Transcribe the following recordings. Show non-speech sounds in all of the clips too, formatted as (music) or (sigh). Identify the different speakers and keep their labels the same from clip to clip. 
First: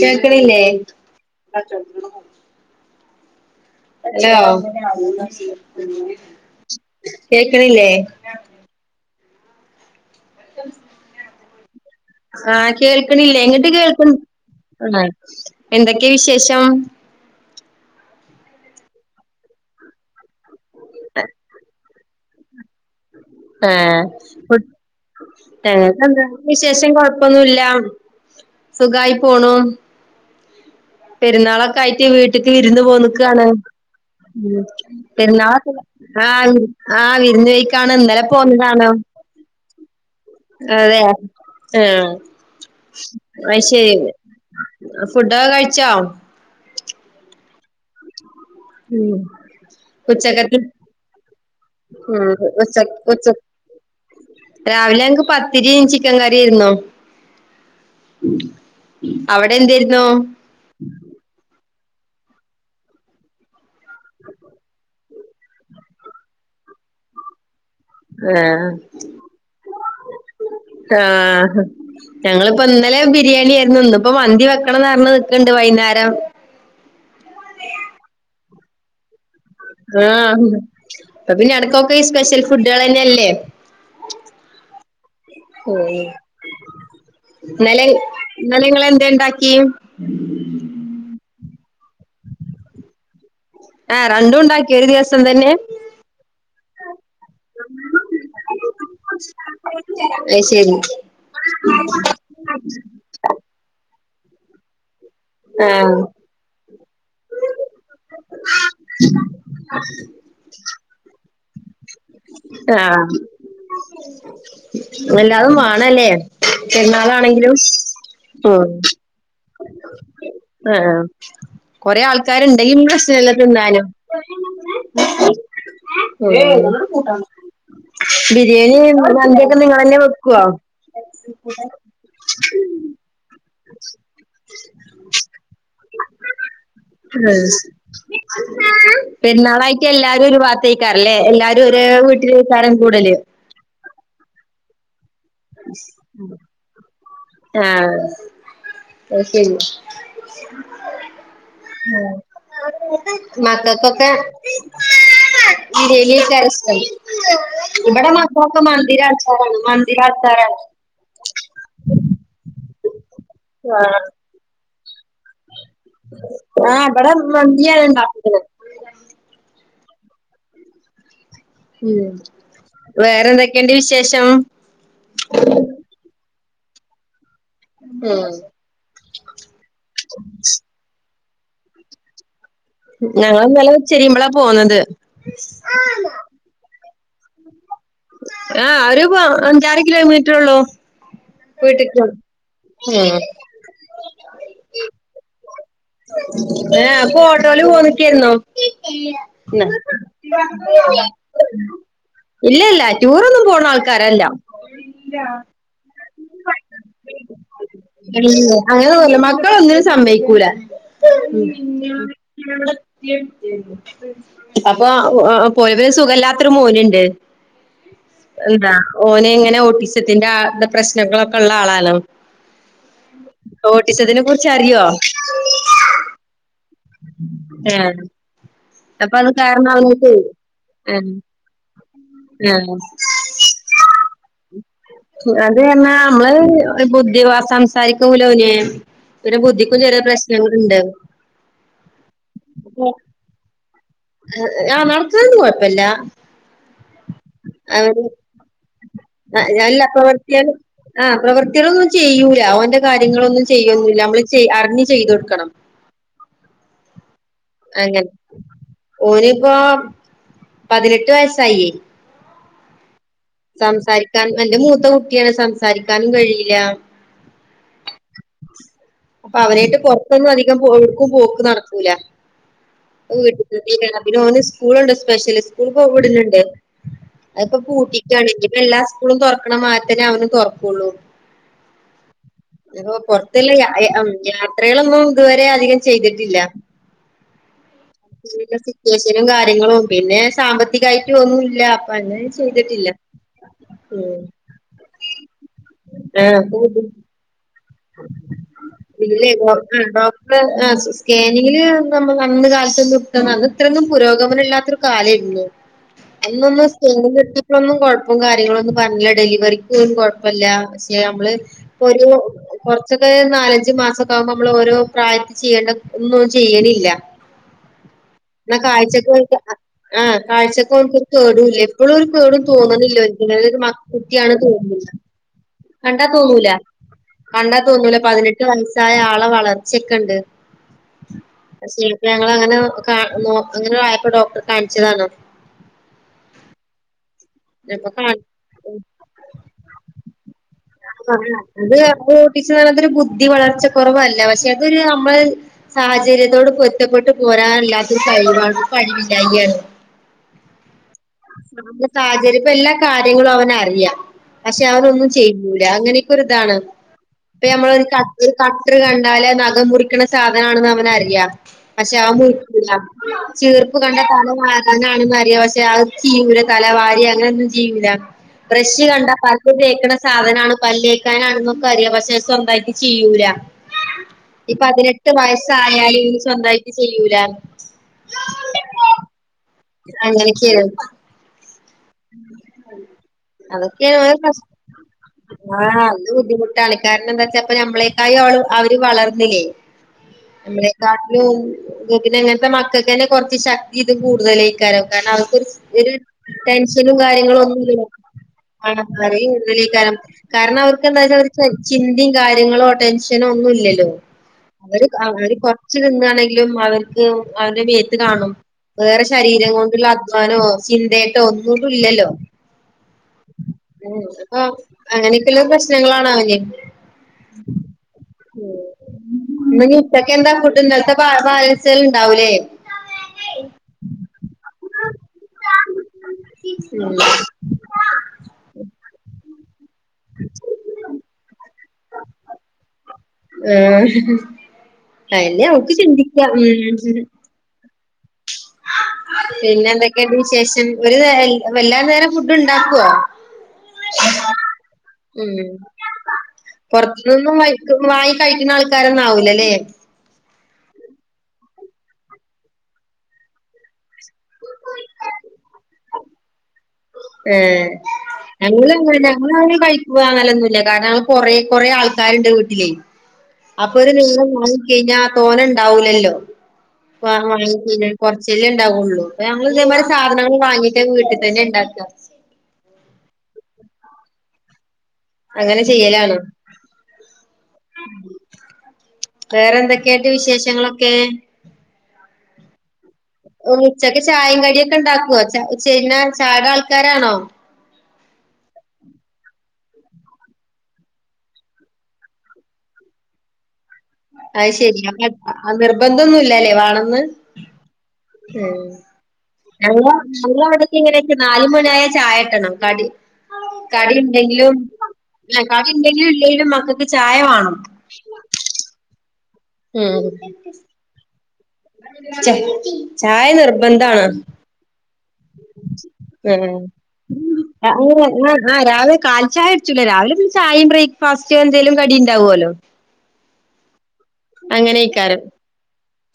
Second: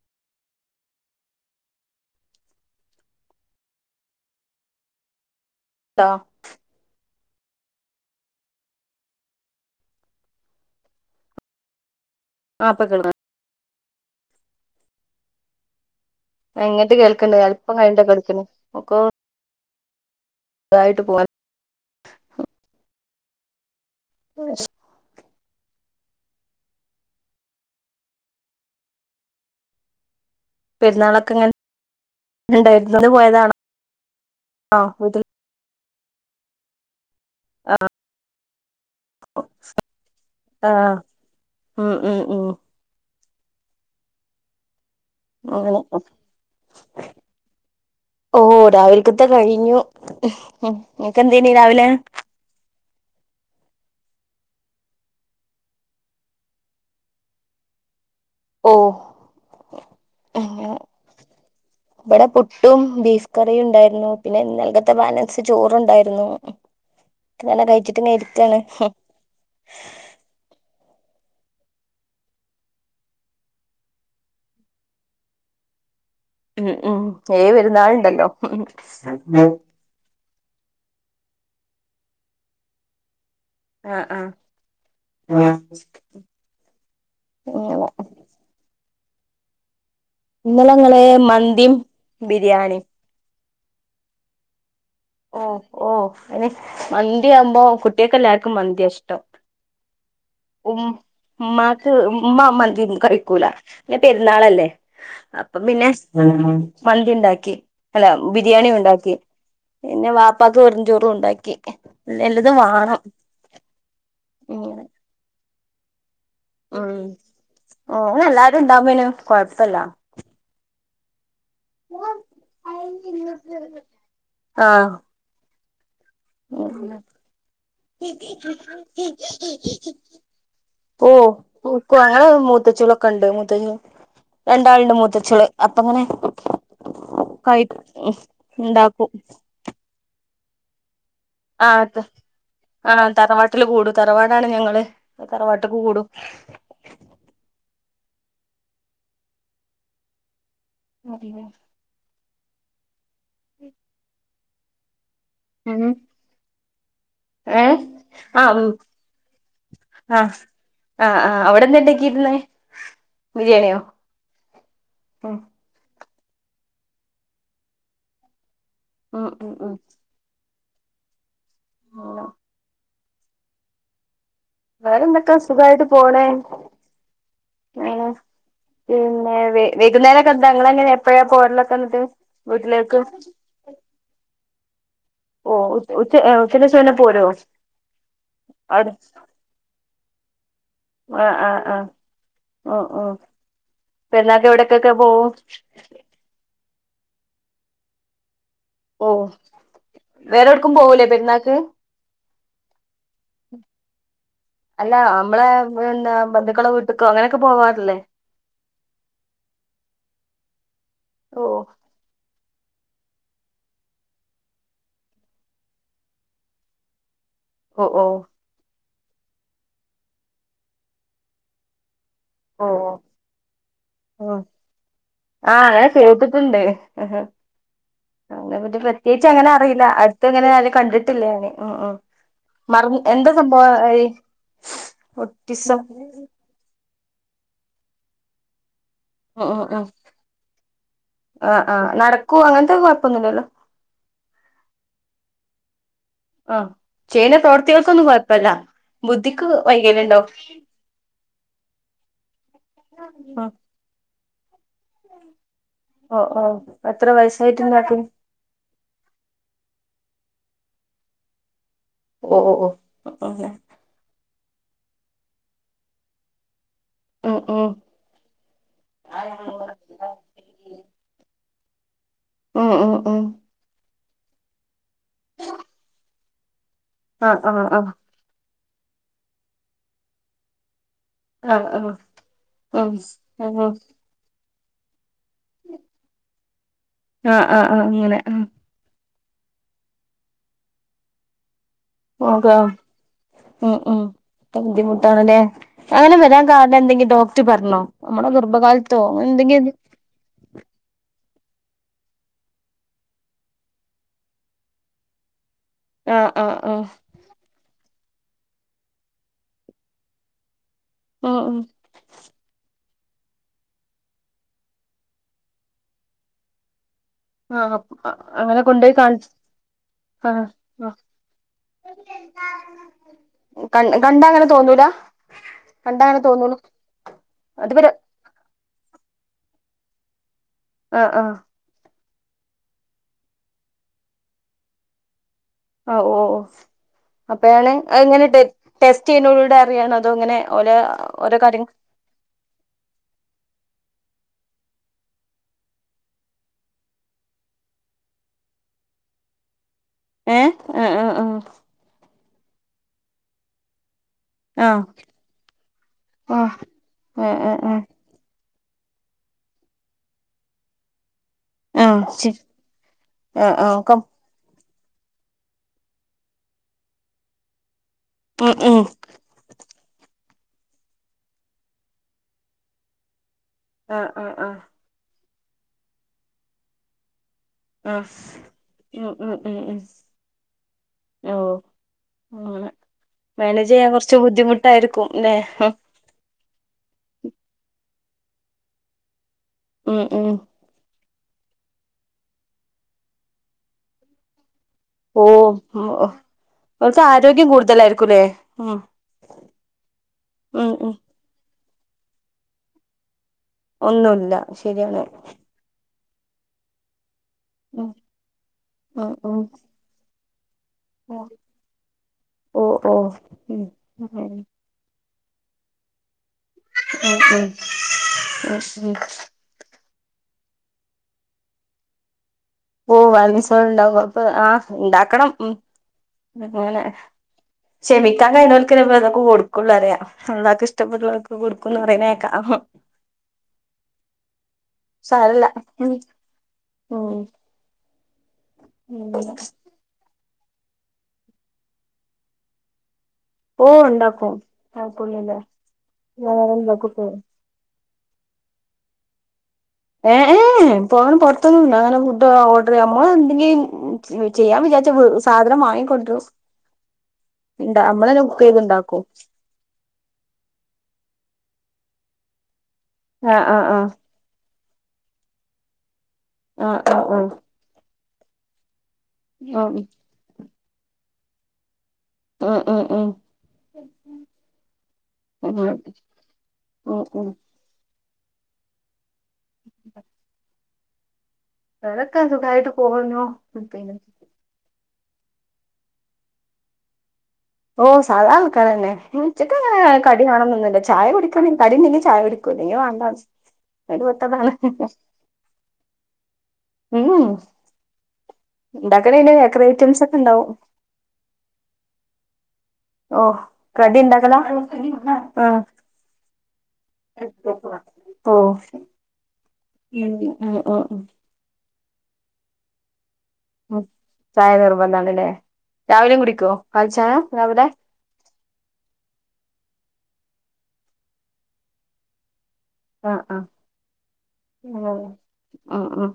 Speaker 1: കേക്കണില്ലെ? Hello.
Speaker 2: ട്ടോ.
Speaker 1: കേക്ക്ണില്ലേ? Welcome.
Speaker 2: ആ
Speaker 1: ആഹ്
Speaker 2: ഇപ്പൊ കേൾക്ക്ണ്
Speaker 1: കേൾക്ക്ണില്ലെ ഇങ്ങട്ട് കേൾക്ക്ൺ ആഹ് എന്തൊക്കെ വിശേഷം?
Speaker 2: ഇങ്ങട്ട് കേൾക്ക്ണ്ട് അൾ ഇപ്പ കഴിണ്ട കേട്ക്ക്ണ് ഓക്ക് അതായിട്ട് പോവാൻ.
Speaker 1: ഏഹ് വി വെറെന്ത വിശേഷം കൊഴപ്പൊന്നുല്ല സുഖായി പോണു.
Speaker 2: പെരുന്നാളൊക്കെ എങ്ങനെ
Speaker 1: പെരുന്നാളൊക്കായിറ്റ് വീട്ടക്ക് വിരുന്ന്
Speaker 2: ഉണ്ടായിരുന്നു ഇന്ന്
Speaker 1: പോന്ന്ക്കാണ്.
Speaker 2: പോയതാണോ
Speaker 1: ഉം
Speaker 2: വീട്ടിൽ
Speaker 1: പെരുന്നാളൊക്കെ ആഹ് വിര്
Speaker 2: ആ
Speaker 1: വിരുന്നൊയ്ക്കാണ് ഇന്നലെ പോന്നതാണ്.
Speaker 2: ആ
Speaker 1: അതെ
Speaker 2: ഉം
Speaker 1: ആഹ്
Speaker 2: ഉം ഉം
Speaker 1: അയ്ശെരി.
Speaker 2: ഉം ഓഹ്.
Speaker 1: ഉം
Speaker 2: രാവിലക്കത്തെ കഴിഞ്ഞു ഹ്
Speaker 1: ഉച്ചക്കത്തെ
Speaker 2: ഹ് ഇങ്ങക്ക് എന്തെന് രാവിലെ?
Speaker 1: ഒച്ച ഉച്ചക് രാവിലെ ഞങ്ങക്ക് പത്തിരിം ചിക്കൻ കറിയെരുന്നു.
Speaker 2: ഓ
Speaker 1: അവിടെ എന്തെരുന്നു?
Speaker 2: ഇബടെ പുട്ടും ബീഫ് കറിം ഇണ്ടായിരുന്നു പിന്നെ ഇന്നൽക്കത്തെ ബാല ൻസ് ചോറുണ്ടായിരുന്നു അതന്നെ കഴിച്ച്
Speaker 1: ആഹ് ആഹ്. ഞങ്ങള് ഇപ്പ ഇന്നലെ ബിരിയാണിയാരുന്നു ഇന്ന് ഇപ്പൊ മന്തി വെക്കണം ന്ന് പറഞ്ഞ് നിക്കണ്ട് വൈന്നേരം.
Speaker 2: ഉം ഉം ഏഴ്‌ പെര്ന്നാൾണ്ടല്ലോ
Speaker 1: ആഹ് അപ്പ പിന്നെ എടക്കൊക്കെ ഈ സ്പെഷൽ ഫുഡളെന്നെല്ലേ.
Speaker 2: ആ ആ അങ്ങനെ
Speaker 1: മം ഇന്നലയ് ഇന്നലെങ്ങളെന്തെണ്ടാക്കി?
Speaker 2: ഇന്നലെങ്ങള് മന്തിം ബിരിയാണിം
Speaker 1: എഹ് രണ്ടുണ്ടാക്കിയൊ ഒര്ദിവസ്
Speaker 2: ഓഹ് ഓഹ് അന് മന്തിയാവുമ്പോ കുട്ട്യാക്കെല്ലർക്കും മന്തിയാ ഇഷ്ടം.
Speaker 1: അയ്ശെരി
Speaker 2: ഉം ഉമ്മാക്ക് ഉമ്മ മന്തി ന്നും കഴിക്കൂല പിന്നെ പെര്ന്നാളല്ലേ അപ്പൊ പിന്നെ
Speaker 1: ആഹ്
Speaker 2: മന്തിണ്ടാക്കി അല്ല ബിരിയാണി ഉണ്ടാക്കി. പിന്നെ വാപ് വാപ്പാക്ക് വെറുഞ്ചോറുംണ്ടാക്കി എല്ലതും വാണം
Speaker 1: ആഹ്
Speaker 2: ഇങ്ങനെ.
Speaker 1: എല്ലാതും വാണല്ലേ
Speaker 2: ഉം
Speaker 1: പെര്ന്നാളാണെങ്കിലും
Speaker 2: അങ്ങനെ എല്ലാരും
Speaker 1: ഉം
Speaker 2: ഉണ്ടാവുമ്പേന് കൊഴപ്പല്ല
Speaker 1: ആഹ് കൊറേ ആൾക്കാര്ണ്ടെങ്കി പിന്നെ പ്രശ്നല്ലാ തിന്നാനും
Speaker 2: ആഹ്
Speaker 1: ആഹ് ബിരിയാണിം മന്തിയൊക്കെ നിങ്ങളെന്നെ വെക്കൊ
Speaker 2: ഓഹ് വെക്കോ ഞങ്ങൾ മൂത്തച്ചീയൊളൊക്കെണ്ട് മുത് ത്തല്ലൊ രണ്ടാള്ണ്ട് മൂത്തച്ചിയൊള് അപ്പങ്ങനെ കഴി ഇണ്ടാക്കും
Speaker 1: പെരുന്നാളായിട്ട് എല്ലാരും ഒര് വാത്തെക്കാരംലെ എല്ലാരും ഒര് വീട്ടിലെക്കാരം കൂടല്.
Speaker 2: ട്ടില് കൂടൂ തറവാടാണ് ഞങ്ങള് തറവാട്ട്ക്ക് കൂടും
Speaker 1: ആഹ് അയ്‌ശെരി
Speaker 2: ങാ പിന്നെ
Speaker 1: മ് മക്കക്കൊക്കെ
Speaker 2: ഉം
Speaker 1: ഇലേലെകാരം ഇഷ്ട്ടം
Speaker 2: ഏ
Speaker 1: ഇവിടെ
Speaker 2: ആ
Speaker 1: മക്കളോക്കെ
Speaker 2: ഉം
Speaker 1: മന്തിരെ ആൾകാരാണ് മന്തി ആൾ
Speaker 2: ആഹ് ആഹ് അവിടെന്താ ഉണ്ടാക്കിയിരുന്നെ ബിരിയാണിയോ? ഉം
Speaker 1: ആഹ് ബടെ മന്തിയണ്ടാകികണേ
Speaker 2: മ് മ് മ്
Speaker 1: മ് വേറെന്തൊക്കെണ്ട് വിശേഷം?
Speaker 2: വേറെന്തൊക്കെ സുഖായിട്ട് പോണേ, അങ്ങനെ പിന്നെ വൈ വൈകുന്നേരൊക്കെ ന്താ ഇങ്ങള് എങ്ങനെ എപ്പോഴ പോരലൊക്കെ എന്നിട്ട് വീട്ടിൽ
Speaker 1: ഞങ്ങൾ ന്നലെ ഉച്ചെരിയുമ്പോളാ പോന്നത്
Speaker 2: ഓ ഉച്ച ഉച്ചന്റെഷം പിന്നെ പോരോ
Speaker 1: ആ
Speaker 2: അവിടെ
Speaker 1: ഒരു പ അഞ്ചാറ് കിലോമീറ്റർള്ളു
Speaker 2: ആഹ് ആഹ് ആഹ് ഓ ഓ പെരുന്നാൾക് എവിടക്കൊക്കെ പോവും
Speaker 1: ഏ അപ്പൊ ഓട്ടോല് പോന്നികായിരുന്നു (inaudible)
Speaker 2: ഓഹ് വേറെ എവിടക്കും പോവൂലേ പെരുന്നാക്ക്
Speaker 1: ഇല്ല ഇല്ല ടൂറൊന്നും പോണ ആൾക്കാരല്ല,
Speaker 2: അല്ല നമ്മളെ എന്താ ബന്ധുക്കളെ വീട്ടക്കോ അങ്ങനെയൊക്കെ പോവാറില്ലേ?
Speaker 1: ഇല്ല അങ്ങനെന്നൂല്യ മക്കളൊന്നും സമ്മയിക്കൂല മ്
Speaker 2: ഓഹ്
Speaker 1: മ് (unintelligible) അപ്പൊ പോയവേ സുഖല്ലാത്തൊരു മോനുണ്ട്
Speaker 2: ഓ ഓ
Speaker 1: എന്താ ഓനെ ഇങ്ങനെ ഓട്ടീസത്തിന്റെ പ്രശ്നങ്ങളൊക്കെ ഉള്ള ആളാല്ലൊ
Speaker 2: ഓഹ്
Speaker 1: ഓട്ടിസതിനെ
Speaker 2: ഓഹ്
Speaker 1: കുറിച്ച് അറിയോ
Speaker 2: ആഹ് അങ്ങനെ കേട്ടിട്ടുണ്ട്
Speaker 1: ഹേ
Speaker 2: അതിനെ പറ്റി പ്രത്യേകിച്ച് അങ്ങനെ അറിയില്ല അടുത്തങ്ങനെ ആരേം കണ്ടിട്ടില്ല ഞാന് ഉം ഉം
Speaker 1: ഞാ
Speaker 2: സംഭവ അയി
Speaker 1: അതറഞ്ഞാ നമ്മള് ബുദ്ധിവ സംസാരികൂലോൻ പിന്നെ
Speaker 2: ഉം ഉം
Speaker 1: ബുദ്ധിക്കും
Speaker 2: ഉം
Speaker 1: ചെറിയ പ്രശ്നങ്ങളുണ്ട്
Speaker 2: ഒന്നുല്ലല്ലോ
Speaker 1: ആഹ് നടക്കാണെനൊന്നും കൊഴപ്പല്ല
Speaker 2: ആഹ് ചെയ്യുന്ന പ്രവർത്തികൾക്കൊന്നും കൊഴപ്പല്ല ബുദ്ധിക്ക് വൈകല്ണ്ടകും
Speaker 1: ആഹ് പ്രവർത്തികളോന്നും ചെയ്യൂല ഓന്റെ കാര്യങ്ങളൊന്നും
Speaker 2: ഉം
Speaker 1: ചെയ്യൊന്നുമില്ല നമ്മള് ചെയ അറിഞ്ഞ് ചെയ്ത കൊടുക്കണം
Speaker 2: ഓ ഓ എത്ര വയസായിട്ട്ണ്ടാക്കും
Speaker 1: ഓനിപ്പോപതിനെട്ട് വയസ്സായി
Speaker 2: ഓ ഓ ഓ
Speaker 1: സംസാരിക്കാൻ എന്റെ മൂത്തെ കുട്ടിയാണ് സംസാരിക്കാനും കഴിയില്ല
Speaker 2: ഓ ഓ
Speaker 1: ഇപ്പൊവരായിട്ട് പുറത്തൊന്നും അധികം എവ്ട്ക്കും പോക്ക് നടക്കൂല
Speaker 2: ഉം ഒ ഒ
Speaker 1: വീട്ടിതീകരം ഓന് സ്കൂളുണ്ട് സ്പെഷ്യല സ്കൂൾ പോവിടൽന്നുണ്ട്
Speaker 2: ആ ആ
Speaker 1: അതിപ്പോ
Speaker 2: ആ
Speaker 1: പൂട്ടി കാണങ്കി എല്ലാ സ്കൂളും തുറക്കണ മാരിതന്നെ അവനും തുറക്കുള്ളൂ
Speaker 2: ആ ആ ഉം
Speaker 1: ഞങ്ങ പൊറത്തല്ലയ
Speaker 2: ഉം
Speaker 1: യാ മ് യാത്രകളൊന്നും ഇതുവരെ അധികം ചെയ്തിട്ടില്ല
Speaker 2: ആഹ് ആഹ്ആഹ് അങ്ങനെ ആഹ്
Speaker 1: ട്യൂഷനും കാര്യങ്ങളും പിന്നെ സാമ്പത്തികായിട്ട് ഒന്നുല്ല്യ അങ്ങനെ ചെയ്തിട്ടില്ല മ്
Speaker 2: ഒക്കെബുദ്ധിമുട്ടണല്ലേ അങ്ങനെ വരാൻ കാരണം എന്തെങ്കിലും ഡോക്ടർപറഞ്ഞോ നമ്മുടെ ഗർഭകാലത്തോ
Speaker 1: ഇതിലെ
Speaker 2: അങ്ങനെഎന്തെങ്കിലും
Speaker 1: ആഹ് ഡോക്ടർ സ്കാനിങ്ങില് നമ്മള് അന്ന് കാലത്ത് അന്ന് ഇത്രൊന്നും പുരോഗമനല്ലാത്ത- കാല ആയിരുന്നു
Speaker 2: ആ ആ
Speaker 1: അന്നൊന്നും
Speaker 2: ആ
Speaker 1: സ്കാനിംഗ്ടുത്തിട്ടൊന്നും കൊഴപ്പം കാര്യങ്ങളൊന്നും പറഞ്ഞില ഡെലിവറിക്ക് കുഴപ്പല്ല
Speaker 2: ആ
Speaker 1: നമ്മള് ഇപ്പൊ ഒരു കുറച്ചൊക്കെ നാലഞ്ചു മാസംക്കെ ആകുമ്പോ നമ്മൾ ഓരോ പ്രായത്തി ചെയ്യേണ്ട ഒന്നും ഓൻ ചെയ്യണില്ല.
Speaker 2: ആഹ
Speaker 1: എന്നാ
Speaker 2: അങ്ങനെ കൊണ്ടോയി കാണി -
Speaker 1: കാഴ്ചക്ക് ആഹ് കാഴ്ചക്ക്‌ ഓന്ക്ക് ഒരു കേടുല്ലയ് ഇപ്പളും ഒരു കേടും തോന്നണില്ല ഓന്ക്ക് ഇങ്ങനെരു
Speaker 2: കണ്ട കണ്ടാ
Speaker 1: കുട്ടിയാണ്
Speaker 2: അങ്ങനെ തോന്നൂല
Speaker 1: തോന്നൂല്ല കണ്ടാ തോന്നൂല കണ്ടാ
Speaker 2: അത് വരെ
Speaker 1: തോന്നൂല പതിനെട്ട് വയസ്സായ ആളെ വളർച്ചക്കെണ്ട്
Speaker 2: ആഹ് ആഹ
Speaker 1: ഇപ്പൊ ഞങ്ങള്ങ്ങനെ അങ്ങനെ ആയപ്പോ ഡോക്ടറെ കാണിച്ചതാണ്
Speaker 2: ഓ ഓ അപ്പഴാണ്
Speaker 1: അപ്പൊ
Speaker 2: അത്ങ്ങനെ
Speaker 1: കാണി
Speaker 2: ഡെഡ്- ടെസ്റ്റ് ചെയ്യുന്നേലൂടെ അറിയാണോ അതോങ്ങനെ ഓല-
Speaker 1: അത് ഓട്ടിസത്തിന് ബുദ്ധി വളർച്ചക്കൊറവല്ല പക്ഷെ അതൊരു നമ്മള്- സാഹചര്യത്തോട് പൊര്ത്തപ്പെട്ട് പോരാനല്ലാത്തൊരു കഴിവാണ് കഴിവില്ലായിയാണ്
Speaker 2: ഏ
Speaker 1: ന്റെ സാഹചര്യപ്പ എല്ലാ കാര്യങ്ങളും അവനറിയാ. പക്ഷെ
Speaker 2: ആഹ്
Speaker 1: അവനൊന്നും ചെയ് ല്യ അങ്ങനെക്കെ ഒരു ഇതാണ്. ഇപ്പ
Speaker 2: ആഹ് ആഹ് ആഹ് ആഹ്
Speaker 1: നമ്മളൊരു കാ ഒരു കട്ടറ് കണ്ടാല് നഖം മുറിക്ണ സാധനാണെന്ന് അവനറിയാ.
Speaker 2: ആഹ്
Speaker 1: പക്ഷെ
Speaker 2: ആഹ്
Speaker 1: അവൻ
Speaker 2: ശരി
Speaker 1: മുറിക്കൂലാ.
Speaker 2: ആഹ്
Speaker 1: ചീർപ്പ്
Speaker 2: ആഹ് കം
Speaker 1: കണ്ടാതല വാര് ങ്ങനാണ്ന്ന് അറിയ. പക്ഷെ അത് ചെയ്യൂല. തല വാരെ അങ്ങനെന്നും ചെയ്യൂല.
Speaker 2: ഉം ഉം
Speaker 1: ബ്രഷ് കണ്ട പൽ ല് തേക്കണ സാധനണ്, പല്ലേക്കാനാണ്ന്നൊക്ക അറിയ. പക്ഷെ സ്വന്തായിട്ട് ചെയ്യൂല.
Speaker 2: ആഹ് ആഹ്. ആഹ്
Speaker 1: ഇ പതിനെട്ട് വയസ്സ് ആയാല് സ്വന്തയിട്ട് ചെയ്യൂല.
Speaker 2: ആഹ്. ഉം ഉം. ഉം. ഉം.
Speaker 1: അങ്ങനെകേണ്.
Speaker 2: ഓഹ് അങ്ങനെ മാനേജ് ചെയ്യാൻ
Speaker 1: അതൊക്കെയാണ്
Speaker 2: കൊറച്ച്
Speaker 1: പ്രശ്നം.
Speaker 2: ബുദ്ധിമുട്ടായിരിക്കും ല്ലേ
Speaker 1: ആഹ് അത് ബുദ്ധി മുട്ട് കളിക്കാരന എന്താ വെച്ചാ പ്പ നമ്മളക്കായ അവള് അവര് വളർന്നില്ലേ?
Speaker 2: ഉം. ഉം.
Speaker 1: നമ്മളെക്കാട്ടിലും പിന്നെ ഇങ്ങനത്തെ മക്കക്കന്നെ കുറച്ച് ശക്തി ഇതും കൂടുതലയ്ക്കാരം. കാരണം, അവർക്കൊരു തില്
Speaker 2: ഓഹ്
Speaker 1: ടെൻഷനും
Speaker 2: ഓൾക്ക്
Speaker 1: കാര്യങ്ങളും
Speaker 2: ആരോഗ്യം
Speaker 1: ഒന്നും ഇല്ല
Speaker 2: കൂടുതലായിരിക്കുംല്ലേ ഉം
Speaker 1: (unintelligible) കാരണം
Speaker 2: ഉം ഉം
Speaker 1: അവർക്ക്ന്താ (unintelligible) തെ ചിന്തിയിം കാര്യങ്ങളോ ടെൻഷനോ ഒന്നും ഇല്ലല്ലോ?
Speaker 2: ഒന്നുല്ല
Speaker 1: അവര്
Speaker 2: ശരിയാണ്
Speaker 1: അവര് ച്ചു തിന്നാണെങ്കിലും അവർക്ക് അവടെ
Speaker 2: ഉം
Speaker 1: മേത്ത് കാണും. വേറെ
Speaker 2: ഉം ഉം
Speaker 1: ശരീരം കൊണ്ടുള്ള അ- - ന്നാനോ ചിന്തയ്ട്ടോ ഒന്നും ഇല്ലല്ലോ? ഉം ത്പോ അങ്ങനൊക്കെള്ള പ്രശ്നങ്ങളാണവന്.
Speaker 2: ഉം ഉം.
Speaker 1: ഇന്നിഞ് ഉച്ചക്കെന്താ ഫുഡ്‌ ഇന്നൽത്തെ ബാ ബാലൻസ്കൾ ണ്ടാവൂലേ?
Speaker 2: ഓഹ് ബാലൻസ്കൾ ണ്ടാവും. അപ്പൊ ആഹ് ണ്ടാക്കണം. ഉം അങ്ങനെ.
Speaker 1: ഉം
Speaker 2: ക്ഷമിക്കാൻ കഴീണോൽക്കേ പ്പതൊക്കെ കൊടുക്കള്ളൂ അറിയാ. അള്ളാക്ക് ഇഷ്ടപ്പെട്ടള്ളർക്ക്‌ കൊടുക്കും. കുന്ന് പറീണേക്കാ.
Speaker 1: ആഹ് അയ്ന്നെ
Speaker 2: സാരല്ല
Speaker 1: നമുക്ക്
Speaker 2: ഉം
Speaker 1: ചിന്തിക്കാം.
Speaker 2: ഉം
Speaker 1: പിന്നെ എന്തൊക്കെണ്ട് വിശേഷം? ഒരു നേ എല്ലാ നേരം ഫുഡ് ഉണ്ടാക്കോ?
Speaker 2: ഓ ഉണ്ടാക്കും
Speaker 1: ഉം.
Speaker 2: കൊഴപ്പൊന്നുല്ല വേറെന്താക്കുപ്പോ
Speaker 1: പുറത്ത്‌ന്ന്ന്നൊന്നും വാങ്ങി ത്ന്ന് വാങ്ങി കഴിക്കുന്ന ആൾക്കാരൊന്നാവൂലല്ലേ?
Speaker 2: ഏഹ് ഏഹ്. ഇപ്പൊ അങ്ങനെ പൊറത്തൊന്നും അങ്ങനെ ഫുഡ് ഓർഡർ, നമ്മളാടെ ണ്ടെങ്കിൽ. ചെയ്യാൻ വിചാരിച്ചാ സാധനം വാങ്ങിക്കൊണ്ടരും.
Speaker 1: ഏഹ്
Speaker 2: ഇണ്ടാ നമ്മളന്നെ കുക്ക് ചെയ്ത്
Speaker 1: ഞങ്ങള് അങ്ങനെ
Speaker 2: ഇണ്ടാക്കും
Speaker 1: ഞങ്ങൾ അങ്ങനെ കഴി വാങ്ങലൊന്നുല്ല. കാരണം കൊറെ കുറേ ആൾക്കാരുണ്ട് വീട്ടിലേ.
Speaker 2: ആ ആ
Speaker 1: അപ്പൊ
Speaker 2: ആ
Speaker 1: ഒരു നീളം വാങ്ങിക്കഴിഞ്ഞാ തോനെണ്ടാവൂലല്ലോ
Speaker 2: ആ ആ ആ
Speaker 1: (unintelligible) കൊറച്ചല്ലേ ണ്ടാവുള്ളൂ അപ്പൊ ഞങ്ങള്
Speaker 2: ഉം
Speaker 1: ഇതേമാതിരി സാധനങ്ങള് വാങ്ങിട്ട് അത് വീട്ടി തന്നെണ്ടാക്ക
Speaker 2: ഉം ഉം ഉം ഉം
Speaker 1: അങ്ങനെ
Speaker 2: ഒഹ് ഒഹ്
Speaker 1: വേറെന്തൊക്കെ അന്റെ വിശേഷങ്ങളൊക്കെ
Speaker 2: വേറൊക്ക സുഖായിട്ട് പോണു പിന്നെ
Speaker 1: ഉച്ചക്ക് ചായിം കടിയൊക്കെ ണ്ടാക്കോ ച ചെയ്ന്നാ ചായടെ ആൾക്കാരാണോ?
Speaker 2: ഓഹ് സാധാ ആൾക്കാരന്നെ ഉച്ചക്കങ്ങനെ കടി വേണന്നൊന്നുല്ല ചായ കുടിക്കണം കടിണ്ടെങ്കിൽ ചായ കുടിക്കൂ ഇല്ലെങ്കി വാണ്ട
Speaker 1: അയ്ശെരി അപ്പോ ആഹ് നിർബന്ധന്നും ഇല്ലല്ലേ വാണന്ന്
Speaker 2: ഉം
Speaker 1: ഏഹ്
Speaker 2: ഇണ്ടാക്കണേല് ബേക്കറി
Speaker 1: ഞങ്ങ
Speaker 2: ഐറ്റംസ് ഒക്കെ ഇണ്ടാവും
Speaker 1: ഞങ്ങളവടക്കെങ്ങനെച്ചാ നാലുമണിയായ ചായട്ടണം കടി
Speaker 2: ഓഹ്
Speaker 1: കടി
Speaker 2: ഇണ്ടാക്കലാ
Speaker 1: ഇണ്ടെങ്കിലും ആഹ് കടിണ്ടെങ്കിലും ഇല്ലേലും മക്കക്ക് ചായ വാണം
Speaker 2: ഓഹ് ഉം ആഹ് ഓഹ് ഉം
Speaker 1: ച ചായ നിർ
Speaker 2: ഉം
Speaker 1: ബന്ധാണ്
Speaker 2: ചായ നിർബന്ധാണ്ല്ലേ രാവിലെയും കുടിക്കോ
Speaker 1: ആഹ്
Speaker 2: കാലിചായ രാവിലെ
Speaker 1: (inaudible) ആഹ് രാവിലേ കാലിചായടിച്ചൂല്ലേ രാവിലെ പിന്നെ ചായേം ബ്രേക്ക്ഫാസ്റ്റ് എന്തേലും കടിണ്ടാവുല്ലോ
Speaker 2: ആഹ് ആഹ്
Speaker 1: അങ്ങനെയൊക്കാരം
Speaker 2: ആഹ് ഉം ഉം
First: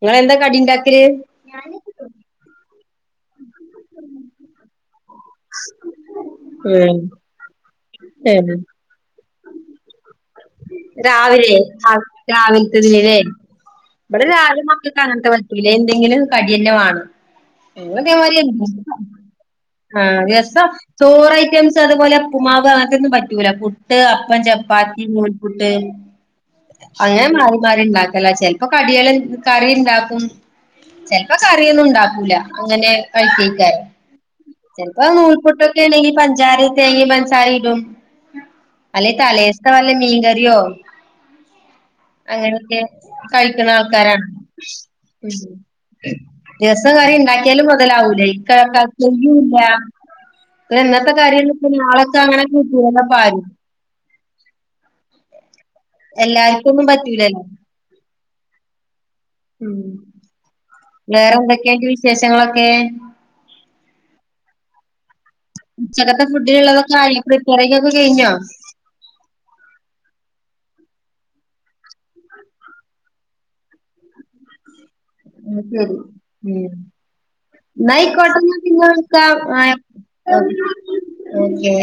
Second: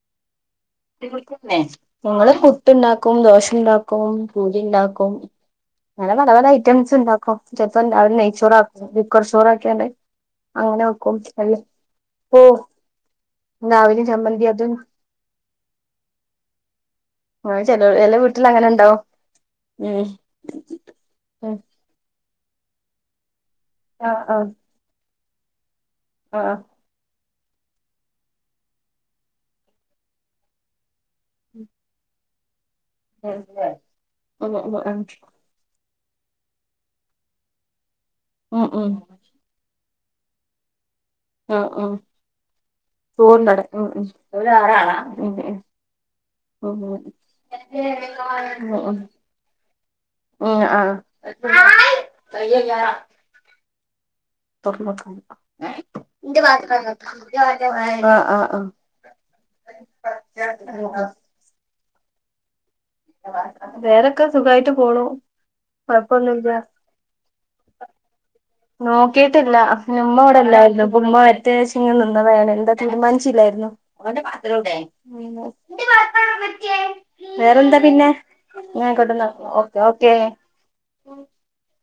Speaker 1: ഇങ്ങളെന്താ കടിണ്ടാ
Speaker 2: (unintelligible) ങ്ങ്ള് പുട്ട്ണ്ടാക്കും ദോശണ്ടാക്കും പൂരിണ്ടാക്കും അങ്ങനെ പല പല
Speaker 1: ഉം
Speaker 2: ഐറ്റംസ്ണ്ടാക്കും ചെൽപ്പം രാവിലേ
Speaker 1: ഉം
Speaker 2: നെയ്ച്ചോറാക്കും കുക്കർ ചോറാക്കിയാണ്ട് അങ്ങനെ വെക്കും അല്ല
Speaker 1: രാവിലേ ആഹ്
Speaker 2: ഓ
Speaker 1: രാവിൽത്തെന്നേലേ
Speaker 2: രാവിലെ
Speaker 1: ഇവടെ
Speaker 2: ചമ്മന്തി
Speaker 1: രാവിലെ
Speaker 2: അതും
Speaker 1: മക്ക ക്കങ്ങൻത്തെ പറ്റൂലേ എന്തെങ്കിലും കടിയന്നെ വാണം
Speaker 2: അങ്ങനെ ചില
Speaker 1: ഞങ്ങള്
Speaker 2: ചില വീട്ടിൽ അങ്ങനെ
Speaker 1: ഇതേമാതിരിയാ
Speaker 2: ഉണ്ടാവും ഉം
Speaker 1: ആഹ് ദിവസം ചോറ്
Speaker 2: ഉം
Speaker 1: ഐറ്റംസ് അതുപോലെ ഉപ്പുമാവ് അതൊന്നും പറ്റൂല പുട്ട്
Speaker 2: ആഹ്
Speaker 1: അപ്പം
Speaker 2: ആഹ്
Speaker 1: ചപ്പാത്തി നൂൽ പുട്ട്
Speaker 2: ആഹ്
Speaker 1: അങ്ങനെ മാറി മാറി ഇണ്ടാക്കലാ ചെൽപ്പ കടികള് കറീണ്ടാക്കും ചെൽപ്പം കറിയൊന്നും ഉണ്ടാക്കൂല അങ്ങനെ കഴിക്ക്യെക്കെ
Speaker 2: ഉം ഉം
Speaker 1: ചെൽപ്പോ നൂൽപുട്ട് റ്റേണെങ്കി പഞ്ചാരേം തേങ്ങേം പൻസാരേം ഇടും
Speaker 2: ഉം ഉം ഉം
Speaker 1: അല്ലെ തലേസ് കാലേ മീൻ കറിയോ
Speaker 2: ആഹ് ആഹ്
Speaker 1: അങ്ങനൊക്കെ
Speaker 2: ചോറുണ്ടവിടെ
Speaker 1: കഴിക്കണ
Speaker 2: ഉം ഉം
Speaker 1: ആൾക്കാരാണ്
Speaker 2: ഓല് ആറാളാ
Speaker 1: ഉം
Speaker 2: ഉം
Speaker 1: ദിവസോം
Speaker 2: ഉം
Speaker 1: കറി ണ്ടാക്യാലും മൊതലാവൂലൈ ഇക്കാക്കക്കത്
Speaker 2: ഉം
Speaker 1: തെകയ്യൂല
Speaker 2: ഉം ആഹ്
Speaker 1: ഇന്നത്തെ കാര്യം ന്ക്ക്മ്പോ നാളത്തെ അങ്ങനെ കൂട്ടൂലല്ലൊപ്പാരും
Speaker 2: തൊറന്നോക്കാന് ഏഹ് ഇന്റെ പാത്രം
Speaker 1: എല്ലാർക്കൊന്നും പറ്റൂലല്ലോ
Speaker 2: (unintelligible) ആഹ് ആഹ് ആഹ്
Speaker 1: വേറെന്തൊക്കെയ്ണ്ട് വിശേഷങ്ങളൊക്കേ
Speaker 2: വേറക്കെ സുഖായിട്ട് പോണു
Speaker 1: ഉച്ചകത്തെ
Speaker 2: കൊഴപ്പൊന്നുല്ല
Speaker 1: ഫുഡിനുള്ളതൊക്കെ ആയോ പ്രിപ്പേറിങ്ങൊക്കെ കയിഞ്ഞോ
Speaker 2: നോക്കീട്ടില്ല പിന്നുമ്മവടെല്ലാരുന്നു ഇപ്പൊമ്മ വരട്ടേച്ചിങ്ങനെ നിന്നതാണ് എന്താ തീരുമാനിച്ചില്ലാരുന്നു ഓന്റെ പാത്രോവ്ടേ
Speaker 1: അയ്ശെരി ഉം
Speaker 2: വേറെന്താ പിന്നെ
Speaker 1: ന്നായ്കോട്ടെന്നാ പിന്നെ
Speaker 2: ഞാൻ ആയിക്കോട്ടെന്നാ
Speaker 1: വിളിക്കാം
Speaker 2: ഓക്കെ
Speaker 1: ആഹ്
Speaker 2: ഓക്കെ
Speaker 1: ഓക്കെ